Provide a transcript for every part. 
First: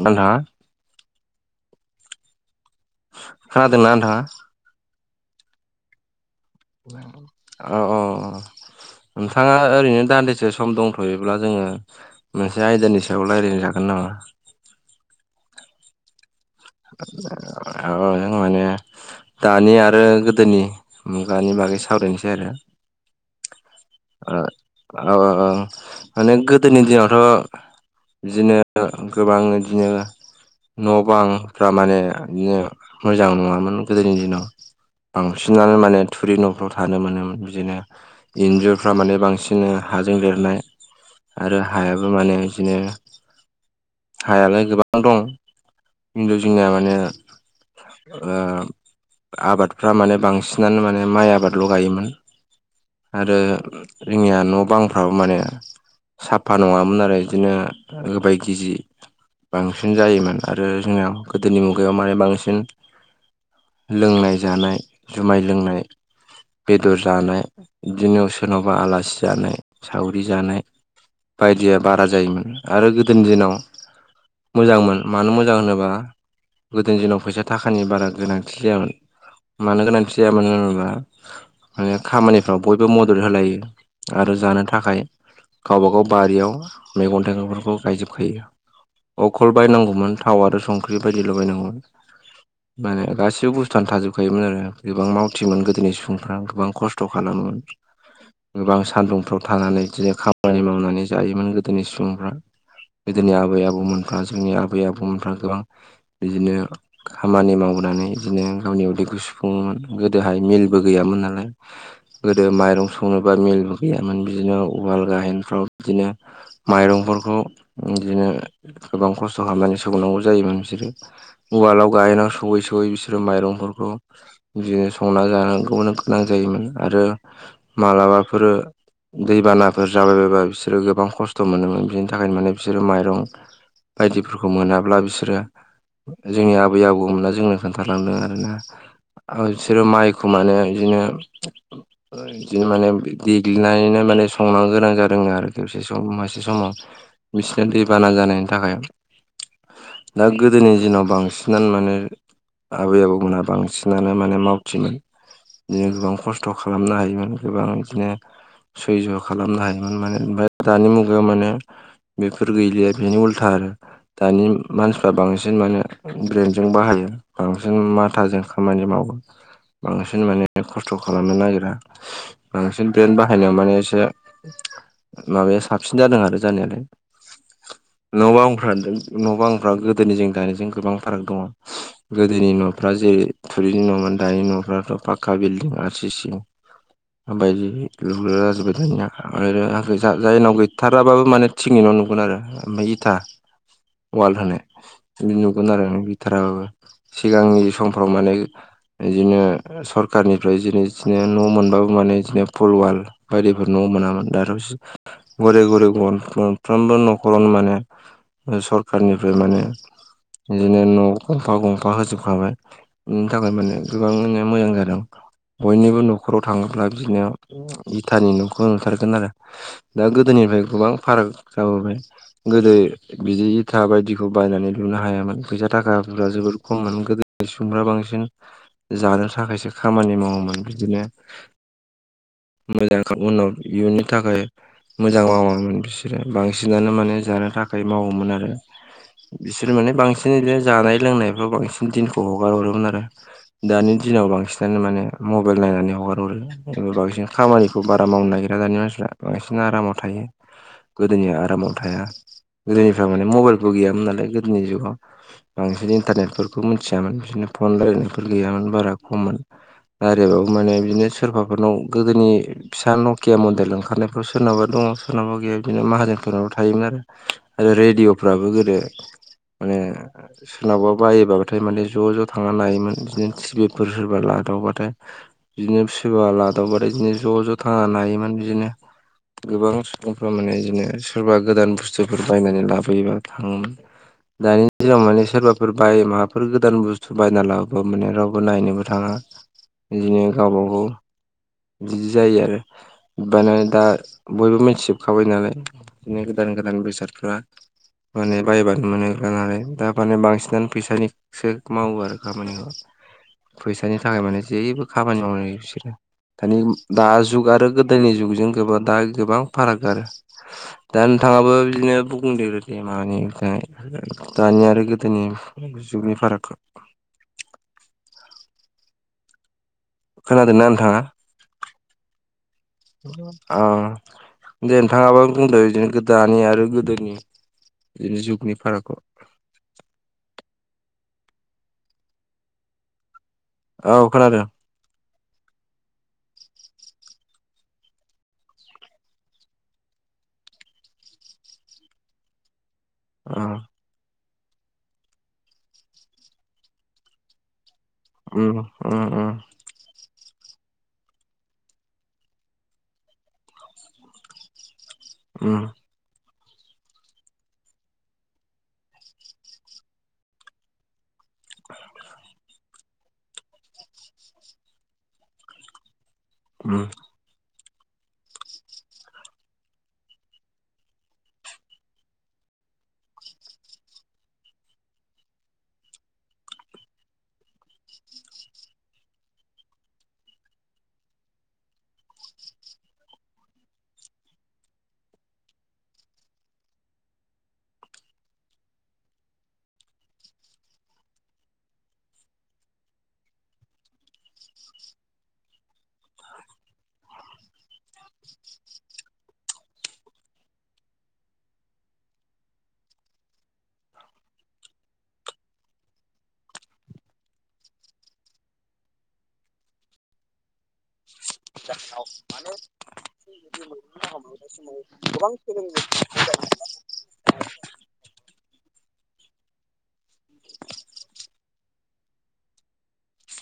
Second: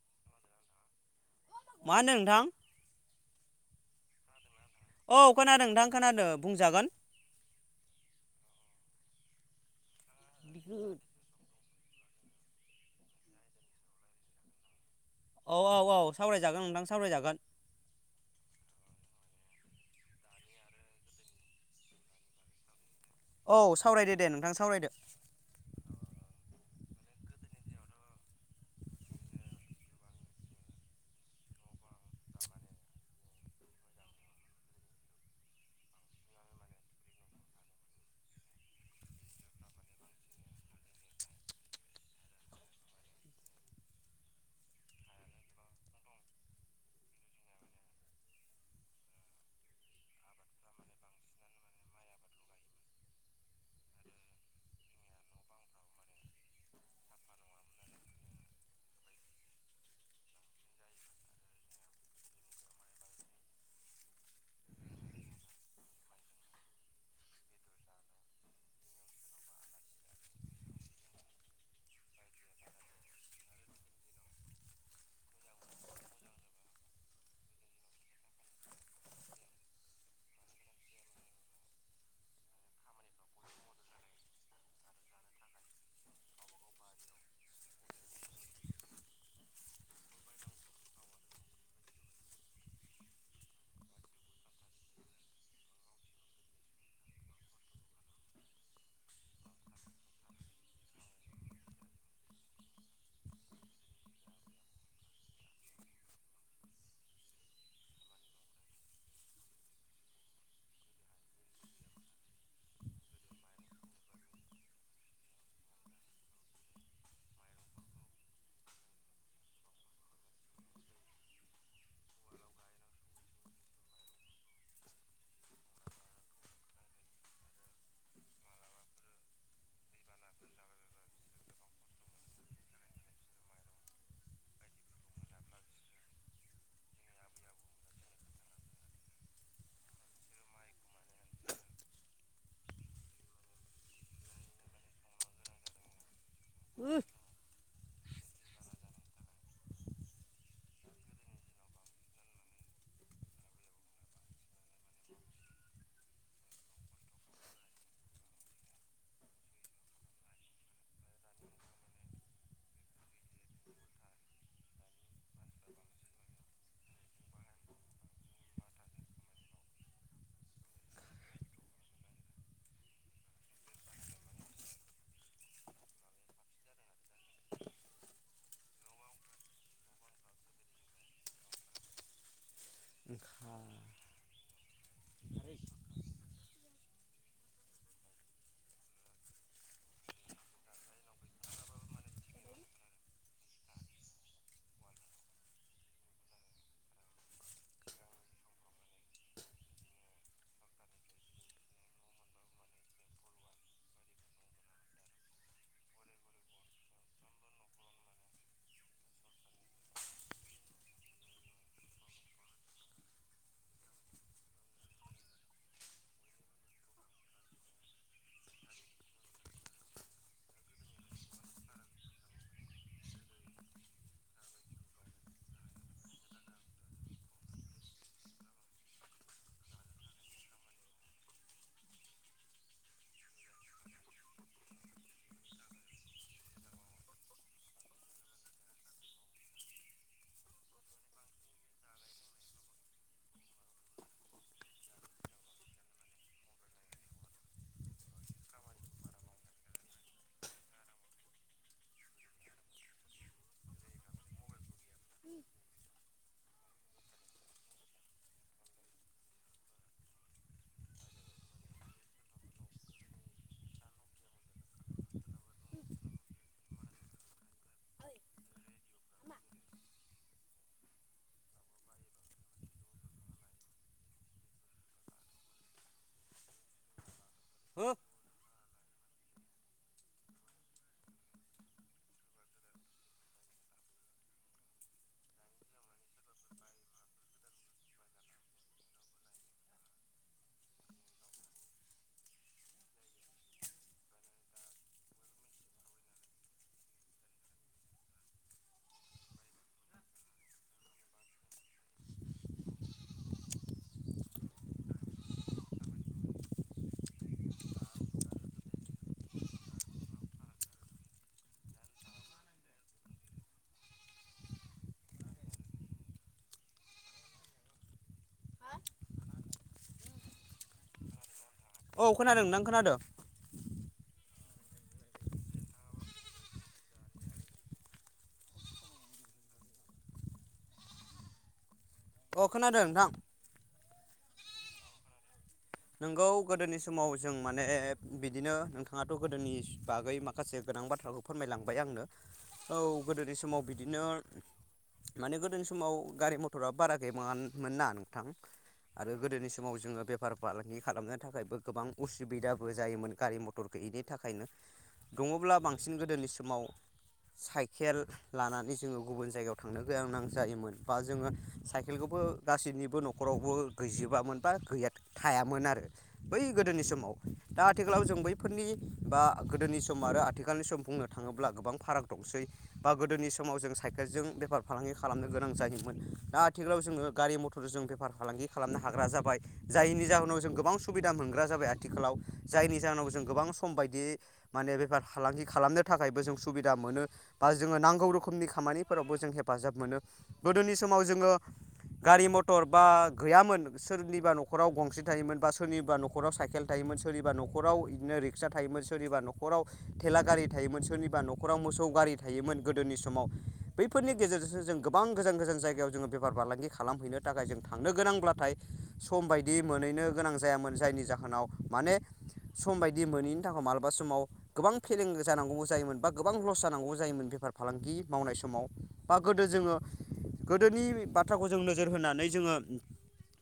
आं थाङा मा होनो नोंथां खोनादोंना नोंथांङा? औ खोनादों नोंथां खोनादों। बुंजागोन अ अ नोंथांङा ओरैनो दान्दिसे सम दंथ'यो ब्ला जोंङो मोनसे आयदानि सायाव रायलायनो हागोन नामा? औ औ औ सावरायजागोन नोंथां। सावरायजागोन औ नोंथां माने। दानि आरो गोदोनि मुगानि बागै सावरायनोसै आरो। औ सावरायदो दे नोंथां सावरायदो। औ औ औ माने गोदोनि दिनावथ' बिदिनो गोबां बिदिनो न' बांफ्रा माने। दानिया मोजां नङामोन। गोदोनि दिनाव बांसिनानो माने थुरि न'फ्राव थानो मोनोमोन बिदिनो इन्जुर फ्रा माने बांसिन हाजों लेरनाय आरो हायाबो माने बिदिनो हायालाय गोबां दं किन्तु जोंनिया माने ओ आबादफ्रा माने बांसिनानो माने माइ आबादल' गायोमोन। आरो जोंनिया न' बांफ्राबो माने साफा नङामोन आरो बिदिनो गोबाय गिजि बांसिन जायोमोन आरो जोंना गोदोनि मुगायाव माने बांसिन लोंनाय जानाय जुमाय लोंनाय। बेदर जानाय, बिदिनो सोरनावबा आलासि, जानाय सावरि जानाय। बायदिया बारा जायोमोन आरो गोदोनि दिनाव। मोजांमोन मानो मोजां होनोबा? गोदोनि दिनाव फैसा थाखानि बारा गोनांथि जायामोन। मानो गोनांथि जाया मानो होनोबा माने खामानिफ्राव बयबो मदद‌ हो होलायलायो आरो जानो थाखाय गावबागाव बारियाव मैगं थाइगंफोरखौ गायजोबखायो। अखल बायनांगौमोन थाव आरो संख्रि बायदिल' बायनांगौमोन। [inaudible] माने गासिबो बुस्थुआनो थाजोबखायोमोन आरो गोबां मावथिमोन गोदोनि सुबुंफ्रा गोबां खस्थ' खालामोमोन। गोबां सान्दुंफ्राव थानानै बिदिनो खामानि मावनानै जायोमोन गोदोनि सुबुंफ्रा। गोदोनि आबै आबौमोनफ्रा जोंनि आबै आबौमोनफ्रा गोबां बिदिनो। खामानि मावनानै बिदिनो गावनि उदैखौ सुफुङोमोन गोदोहाय मिलबो गैयामोन नालाय। गोदो माइरं संनोबा मिलबो गैयामोन बिदिनो उवाल गाहेनफ्राव बिदिनो। माइरंफोरखौ बिदिनो गोबां खस्थ' खालामनानै सौनांगौ जायोमोन बिसोरो। उवालाव गायन सौयै सौयै बिसोरो माइरंफोरखौ बिदिनो संना जानांगौनो गोनां जायोमोन आरो मालाबाफोरो। दैबानाफोर जाबाय बायबा बिसोरो गोबां खस्थ' मोनोमोन बिनि थाखायनो माने बिसोरो माइरं। बायदिफोरखौ मोनाब्ला बिसोरो। जोंनि आबै आबौमोना जोंनो खोन्थालांदों आरोना। आरो बिसोरो माइखौ माने बिदिनो। बिदिनो माने देग्लिनानैनो माने संनो गोनां जादों आरो। दसे सम मासे समाव बिसोरना दै बाना जानायनि थाखाय। दा गोदोनि दिनाव बांसिनानो माने आबै आबौमोनहा बांसिनानो माने मावथिमोन बिदिनो गोबां खस्थ' खा खालामनो हायोमोन गोबां बिदिनो सैज्य' खालामनो हायोमोन माने ओमफाय दानि मुगायाव माने। बेफोर गैलिया बेनि उल्था आरो। दानि मानसिफ्रा बांसिन माने ब्रेन्डजों बाहायो। बांसिन माथाजों खामानि मावो बांसिन माने खस्थ' खालामनो नागिर बांसिन ब्रेन्ड बाहायनायाव माने एसे माबाया साबसिन जादों आरो जानायालाय। न' बांंफ्रा न' बांंफ्रा गोदोनिजों दानिजों गोबां फाराग दङ। गोदोनि न'फ्रा जेरै थुरिनि न'मोन दानि न'फ्राथ' पाक्का बिल्डिं आर सि सि बायदि लुगलाजोबबाय दानिया आरो जायनाव गैथाराबाबो माने थिंनि न' नुगोन आरो ओमफ्राय इथा वाल होनाय बिदि नुगोन आरो गैथाराबो। सिगांनि समफ्राव माने बिदिनो सरखारनिफ्राय जोंनो बिदिनो न' मोनबाबो माने बिदिनो फुलवाल बायदिफोर न' मोनामोन दाथ' घरै घरै मोनफ्रोमबो न'खरनो माने सरखारनिफ्राय माने बिदिनो न' गंफा गंफा होजोबखाबाय। बिनि थाखाय माने गोबां माने मोजां जादों बयनिबो न'खर न'खराव थाङोब्ला बिदिनो इथानि न'खौ ओंखारगोन आरो दा गोदोनिफ्राय गोबां फाराग जाबोबाय गोदो बिदि इथा बायदिखौ बायनानै लुनो हायामोन फैसा थाखाफोरा जोबोद खममोन गोदो बेसुमफ्रा बांसिन जानो थाखायसो खामानि मावोमोन बिदिनो। मोजां ओं उनाव इयुननि थाखाय मोजां मावामोन बिसोरो बांसिनानो माने जानो थाखाय मावोमोन आरो। बिसोर माने बांसिन बिदिनो जानाय लोंनायफ्राव बांसिन दिनखौ हगार हरोमोन आरो। दानि दिनाव बांसिनानो माने मबाइल नायनानै हगारहरो जे बांसिन खामानिखौ बारा मावनो नागिरा दानि मानसिफ्रा बांसिन आरामाव थायो। गोदोनि आरामाव थाया गोदोनिफ्रा माने मबाइलबो गैयामोन नालाय गोदोनि जुगाव बांसि दिन इन्टारनेटफोरखौ मिथियामोन बिदिनो फन रायलायनायफोर गैयामोन बारा खममोन रायलायबाबो माने बिदिनो सोरबाफोरनाव गोदोनि फिसा नकिया मन्दिर ओंखारनायफ्राव सोरनाबा दङ सोरनावाबा गैया बिदिनो माहाजोनफोरनावा थायोमोन आरो। आरो रेडिअ'फ्राबो गोदो माने सोरनावबा बायोबाथाय माने ज' ज' थांना नायोमोन बिदिनो टिभिफोर सोरबा लादावबाथाय बिदिनो सोरबा लादावबाथाय बिदिनो ज' ज' थांना नायोमोन बिदिनो गोबां सुबुंफ्रा माने बिदिनो सोरबा गोदान बुस्थुफोर बायनानै लाबोयोबा थाङोमोन दानि दिगाव माने सोरबाफोर बाय माबाफोर गोदान बुस्थु बायना लाबोबा माने रावबो नायनोबो थाङा बिदिनो गावबाागाव बिदि जायो आरो बायनानै दा बयबो मिथिजोबखाबाय नालाय बिदिनो गोदान गोदान बेसादफ्रा माने बायबानो मोनोलाय दा माने बांसिनानो फैसानि सो मावो आरो खामानिखौ फैसानि थाखाय माने जेबो खामानि मावनाय बिसोरो दानि दा जुग आरो गोदोनि जुगजों गोब दा गोबां फाराग आरो। दा नोंथाङाबो बिदिनो बुंदेरो दे मानि दानि आरो गोदोनि जुगनि फारागखौ खोनादोना नोंथाङा औ खोनादों नोंथां खोनादों। अ दे नोंथाङाबानो बुंदों बिदिनो दानि आरो गोदोनि बिदिनो जुगनि फारागखौ अ खोनादों नोंथां। औ खोनादों नोंगौ गोदोनि समाव जों माने बिदिनो नोंथाङाथ' गोदोनि बागै माखासे गोनां बाथ्राखौ फोरमायलांबाय आंनो औ गोदोनि अ समाव बिदि बिदिनो माने गोदोनि समाव गारि मथरा बारा गैबाङामोन ना। थां उम उम आरो उम गोदोनि समाव जोङो बेफार फालांगि खालामनो थाखायबो गोबां उसुबिदाबो जायोमोन गारि मथर गैयिनि थाखायनो दङब्ला उम बांसिन गोदोनि समाव साइकेल लानानै जोंङो गुबुन जायगायाव थांनो गोनां जायोमोन बा जोंङो साइकेलखौबो गासैनिबो न'खरावबो गैजोबामोन बा गैया थायामोन आरो बै उम गोदोनि समाव दा आथिखालाव जों बैफोरनि बा गोदोनि सम आरो आथिखालनि सम बुंनो थांङोब्ला गोबां फाराग दंसै बा गोदोनि समाव जों साइकेलजों बेफार फालांगि खालामनो गोनां जायोमोन दा आथिखालाव जोंङो गारि मथर मथरफोर जों बेफार फालांगि खालामनो हाग्रा जाबाय। जायनि जाहोनाव जों गोबां सुबिदा मोनग्रा जाबाय आथिखालाव। जायनि जाहोनाव जों गोबां सम बायदियै माने बेफार फालांगि खालामनो थाखायबो जों सुबिदा मोनो। बा जोङो नांगौ रोखोमनि खामानिफोरावबो जों हेफाजाब मोनो। गोदोनि समाव जोङो गारि मथर बा गैयामोन सोरनिबा न' न'खराव गंसे थायोमोन बा सोरनिबा न'खराव साइकेल थायोमोन सोरनिबा न'खराव इदिनो रिक्सा थायोमोन सोरनिबा न' खराव थेला गारि थायोमोन सोरनिबा न'खराव मोसौ गारि थायोमोन गोदोनि समाव। बैफोरनि गेजेरजोंसो जों गोबां गोजान गोजान जायगायाव जोंङो बेफार फालांगि खालामहैनो थाखाय जों थांनो गोनांब्लाथाय। सम बायदि मोनहैनो गोनां जायामोन जायनि जाहोनाव माने सम बायदि मोनैनि थाखाय मालाबा समाव गोबां फेलें जानांगौबो जायोमोन बा गोबां लस जानौ जायोमोन बेफार फालांगि मावनाय समाव बा गोदो जोंङो। गोदोनि बाथ्राखौ जों नोजोर होनानै जोंङो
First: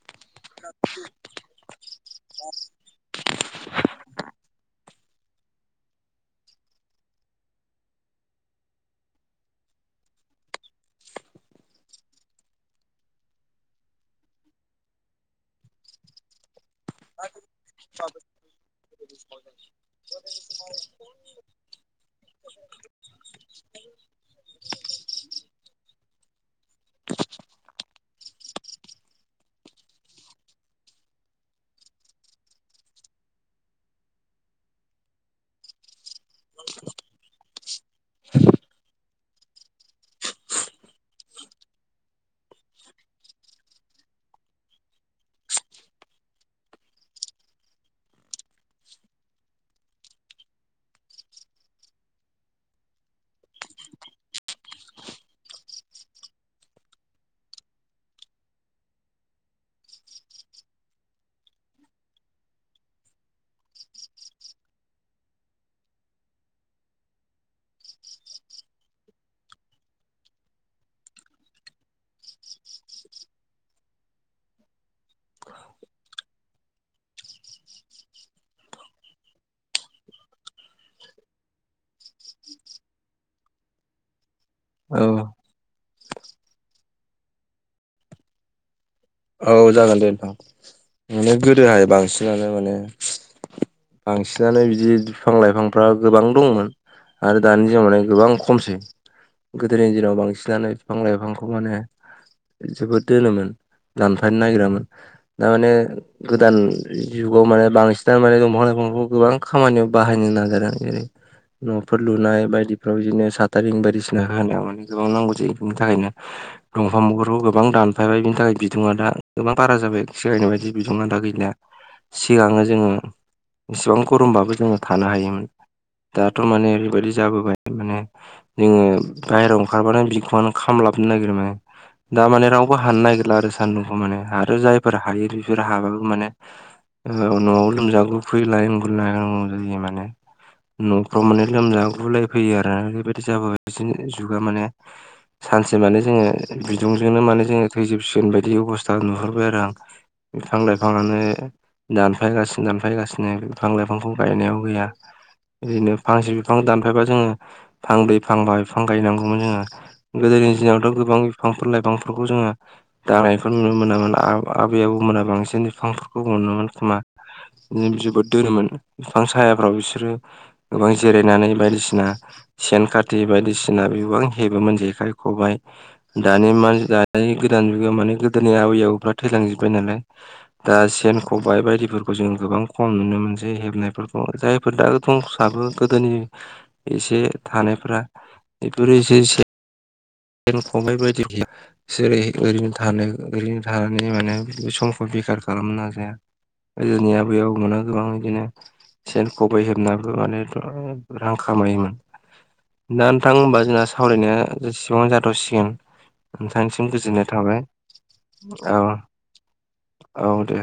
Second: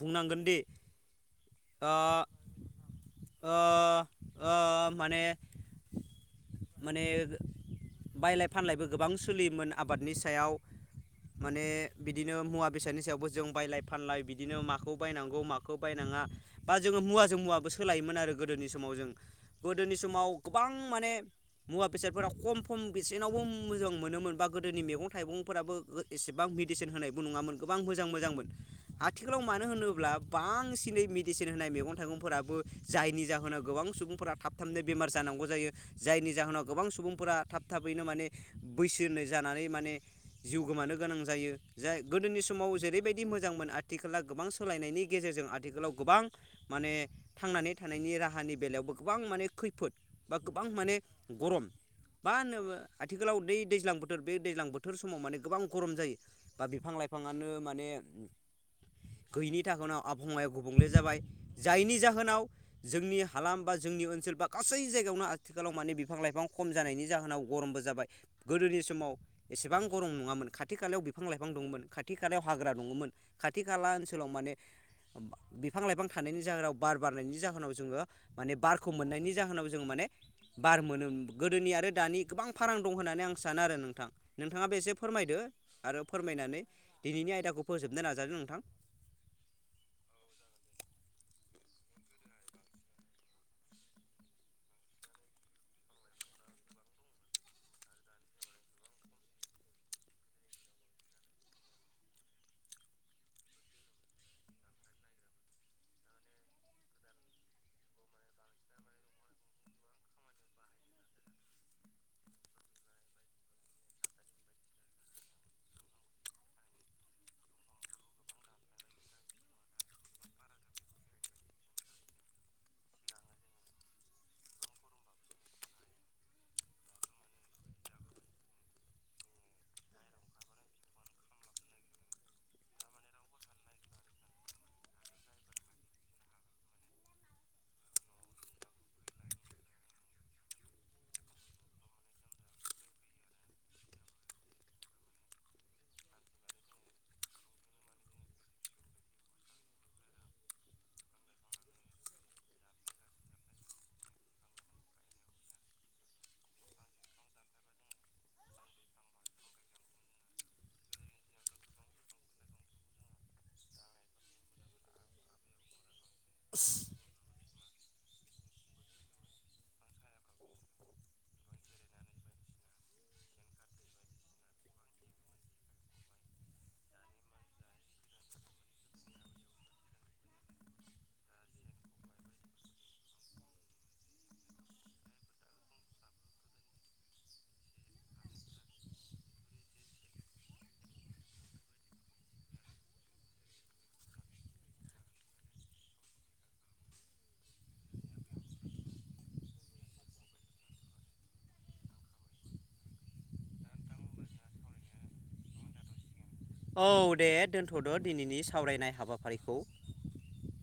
बुंनांगोन बि ओ ओ ओ माने माने बायलाय फानलायबो गोबां सोलियोमोन आबादनि सायाव। माने बिदिनो मुवा बेसादनि सायावबो जों बायलाय फानलाय बिदिनो माखौ बायनां गौ माखौ बायनाङा बा जोङो मुवाजों मुवाबो सोलायोमोन आरो गोदोनि समाव जों। गोदोनि समाव गोबां माने मुवा बेसादफोरा खम खम बेसेनावबो मोजां मोनोमोन बा गोदोनि मेगं थाइगंफोराबो [unintelligible] एसेबां मेडिसिन होनायबो नङामोन गोबां मोजां मोजांमोन। आथिखालाव मानो होनोब्ला बांसिनै मेडिसिन होनाय मैगं थाइगंफोराबो जायनि जाहोनाव गोबां सुबुंफोरा थाब थाबनो बेमार जानांगौ जायो जायनि जाहोनाव गोबां सुबुंफोरा थाब थाबैनो माने बैसोनो जानानै माने जिउ गोमानो गोनां जायो। जा गोदोनि समाव जेरैबायदि मोजांमोन आथिखाला गोबां सोलायनायनि गेजेरजों आथिखालाव गोबां माने थांनानै थानायनि राहानि बेलायावबो गोबां माने खैफोद बा गोबां माने गरम मा होनो आथिखालाव दै-दैज्लां बोथोर बै दैज्लां बोथोर समाव माने गोबां गरम जायो। बा बिफां लाइफाङानो माने गैयिनि थाखोनाव आबहावायाव गुबुंले जाबाय। जायनि जाहोनाव जोंनि हालाम बा जोंनि ओनसोल बा गासै जायगायावनो आथिखालाव माने बिफां लाइफां खम जानायनि जाहोनाव गरमबो जाबाय गोदोनि समाव एसेबां गरम नङामोन खाथि खालायाव बिफां लाइफां दङ'मोन खाथि खालायाव हाग्रा दङ'मोन। खाथि खाला ओनसोलाव माने बा बिफां लाइफां थानायनि जाहोनाव बार बारनायनि जाहोनाव जोंङो माने बारखौ मोननायनि जाहोनाव जोंङो माने बार मोनो गोदोनि आरो दानि गोबां फारां दं होननानै आं सानो आरो नोंथां। नोंथाङाबो एसे औ फोरमायदो आरो फोरमायनानै दिनैनि आयदाखौ फोजोबनो नाजादो नोंथां। औ जागोन दे नोंथां। माने गोदोहाय बांसिनानो माने बांसिनानो बिदि बिफां लाइफांफ्रा गोबां दंमोन। आरो दानि दिनाव माने गोबां खमसै। गोदोनि दिनाव बांसिनानो फिफां लाइफांखौ माने जोबोद दोनोमोन। दानफायनो नागिरामोन दा माने गोदान जुगाव माने बांसिनानो माने दंफां लाइफांखौ गोबां खामानियाव बाहायनो नाजादों जेरै न'फोर लुनाय बायदिफ्राव बिदिनो साथारिं बायदिसिना हानायाव माने गोबां नांगौ जायो बिनि थाखायनो। दंफांफोरखौ गोबां दानफायबाय बिनि थाखाय बि दुङा दा गोबां बारा जाबाय सिगांनि बायदि बिदुङा दा गैलिया। सिगाङो जोङो इसेबां गरमबाबो जोङो थानो हायोमोन। दाथ' माने बेबायदि जाबोबाय माने जोङो बायहेरायाव ओंखारबानो बिखुङानो खामलाबनो नागिरो माने। दा माने रावबो हानो नागिरला आरो सान्दुंखौ माने आरो जायफोर हायो बिसोरो हाबाबो माने न'आव लोमजागु फैलाय [unintelligible] नांगौ जायो माने न'फ्राव माने लोमजागु लायफैयो आरो बेबायदि जाबोगासिनो जुगा माने। सानसे माने जोङो बिदुंजोंनो माने जोङो थैजोबसिगोन बायदि अबस्था नुहरबाय आरो आं। बिफां लायफाङानो दानफायगासिनो दानफायगासिनो बिफां लाइफांखौ गायनायाव गैया। बिदिनो फांसे बिफां दानफायबा जोङो फांब्रै फांबा बिफां गायनांगौमोन जोङो। गोदोनि दिनावथ' गोबां बिफांफोर लाइफांफोरखौ जोङो दाननायफोर नुनो मोनामोन आब आबै आबौमोना बांसिन बिफांफोरखौ अनोमोन खोमा। बिदि जोबोद दोरोमोन बिफां सायाफ्राव बिसोरो गोबां जिरायनानै बायदिसिना सेन खाथि बायदिसिना बिबां हेबोमोन जेखाइ खबाइ दानि मानसि दानि गोदान जुगायाव माने गोदोनि आबै आबौफ्रा थैलांजोब्बाय नालाय। दा सेन खबाय बायदिफोरखौ जों गोबां खम नुनो मोनसै हेबनायफोरखौ जाय [unintelligible] दंसाबो गोदोनि एसे थानायफ्रा बेफोर एसे एसे सेन खबाय बायदि गैया जोरै ओरैनो थानो ओरैनो थानानै माने बि समखौ बेखार खालामनो नाजाया। गोदोनि आबै आबौमोना गोबां बिदिनो सेन खबाइ हेबनाबो माने गोबां रां खामायोमोन। दा नोंथां होनबा जोंना सावरायनाया जेसेबाङावनो जाथ'सिगोन। औ नोंथांनिसिम दे गोजोननाय थाबाय दोनथ'द' दिनैनि औ सावरायनाय हाबाफारिखौ औ दे।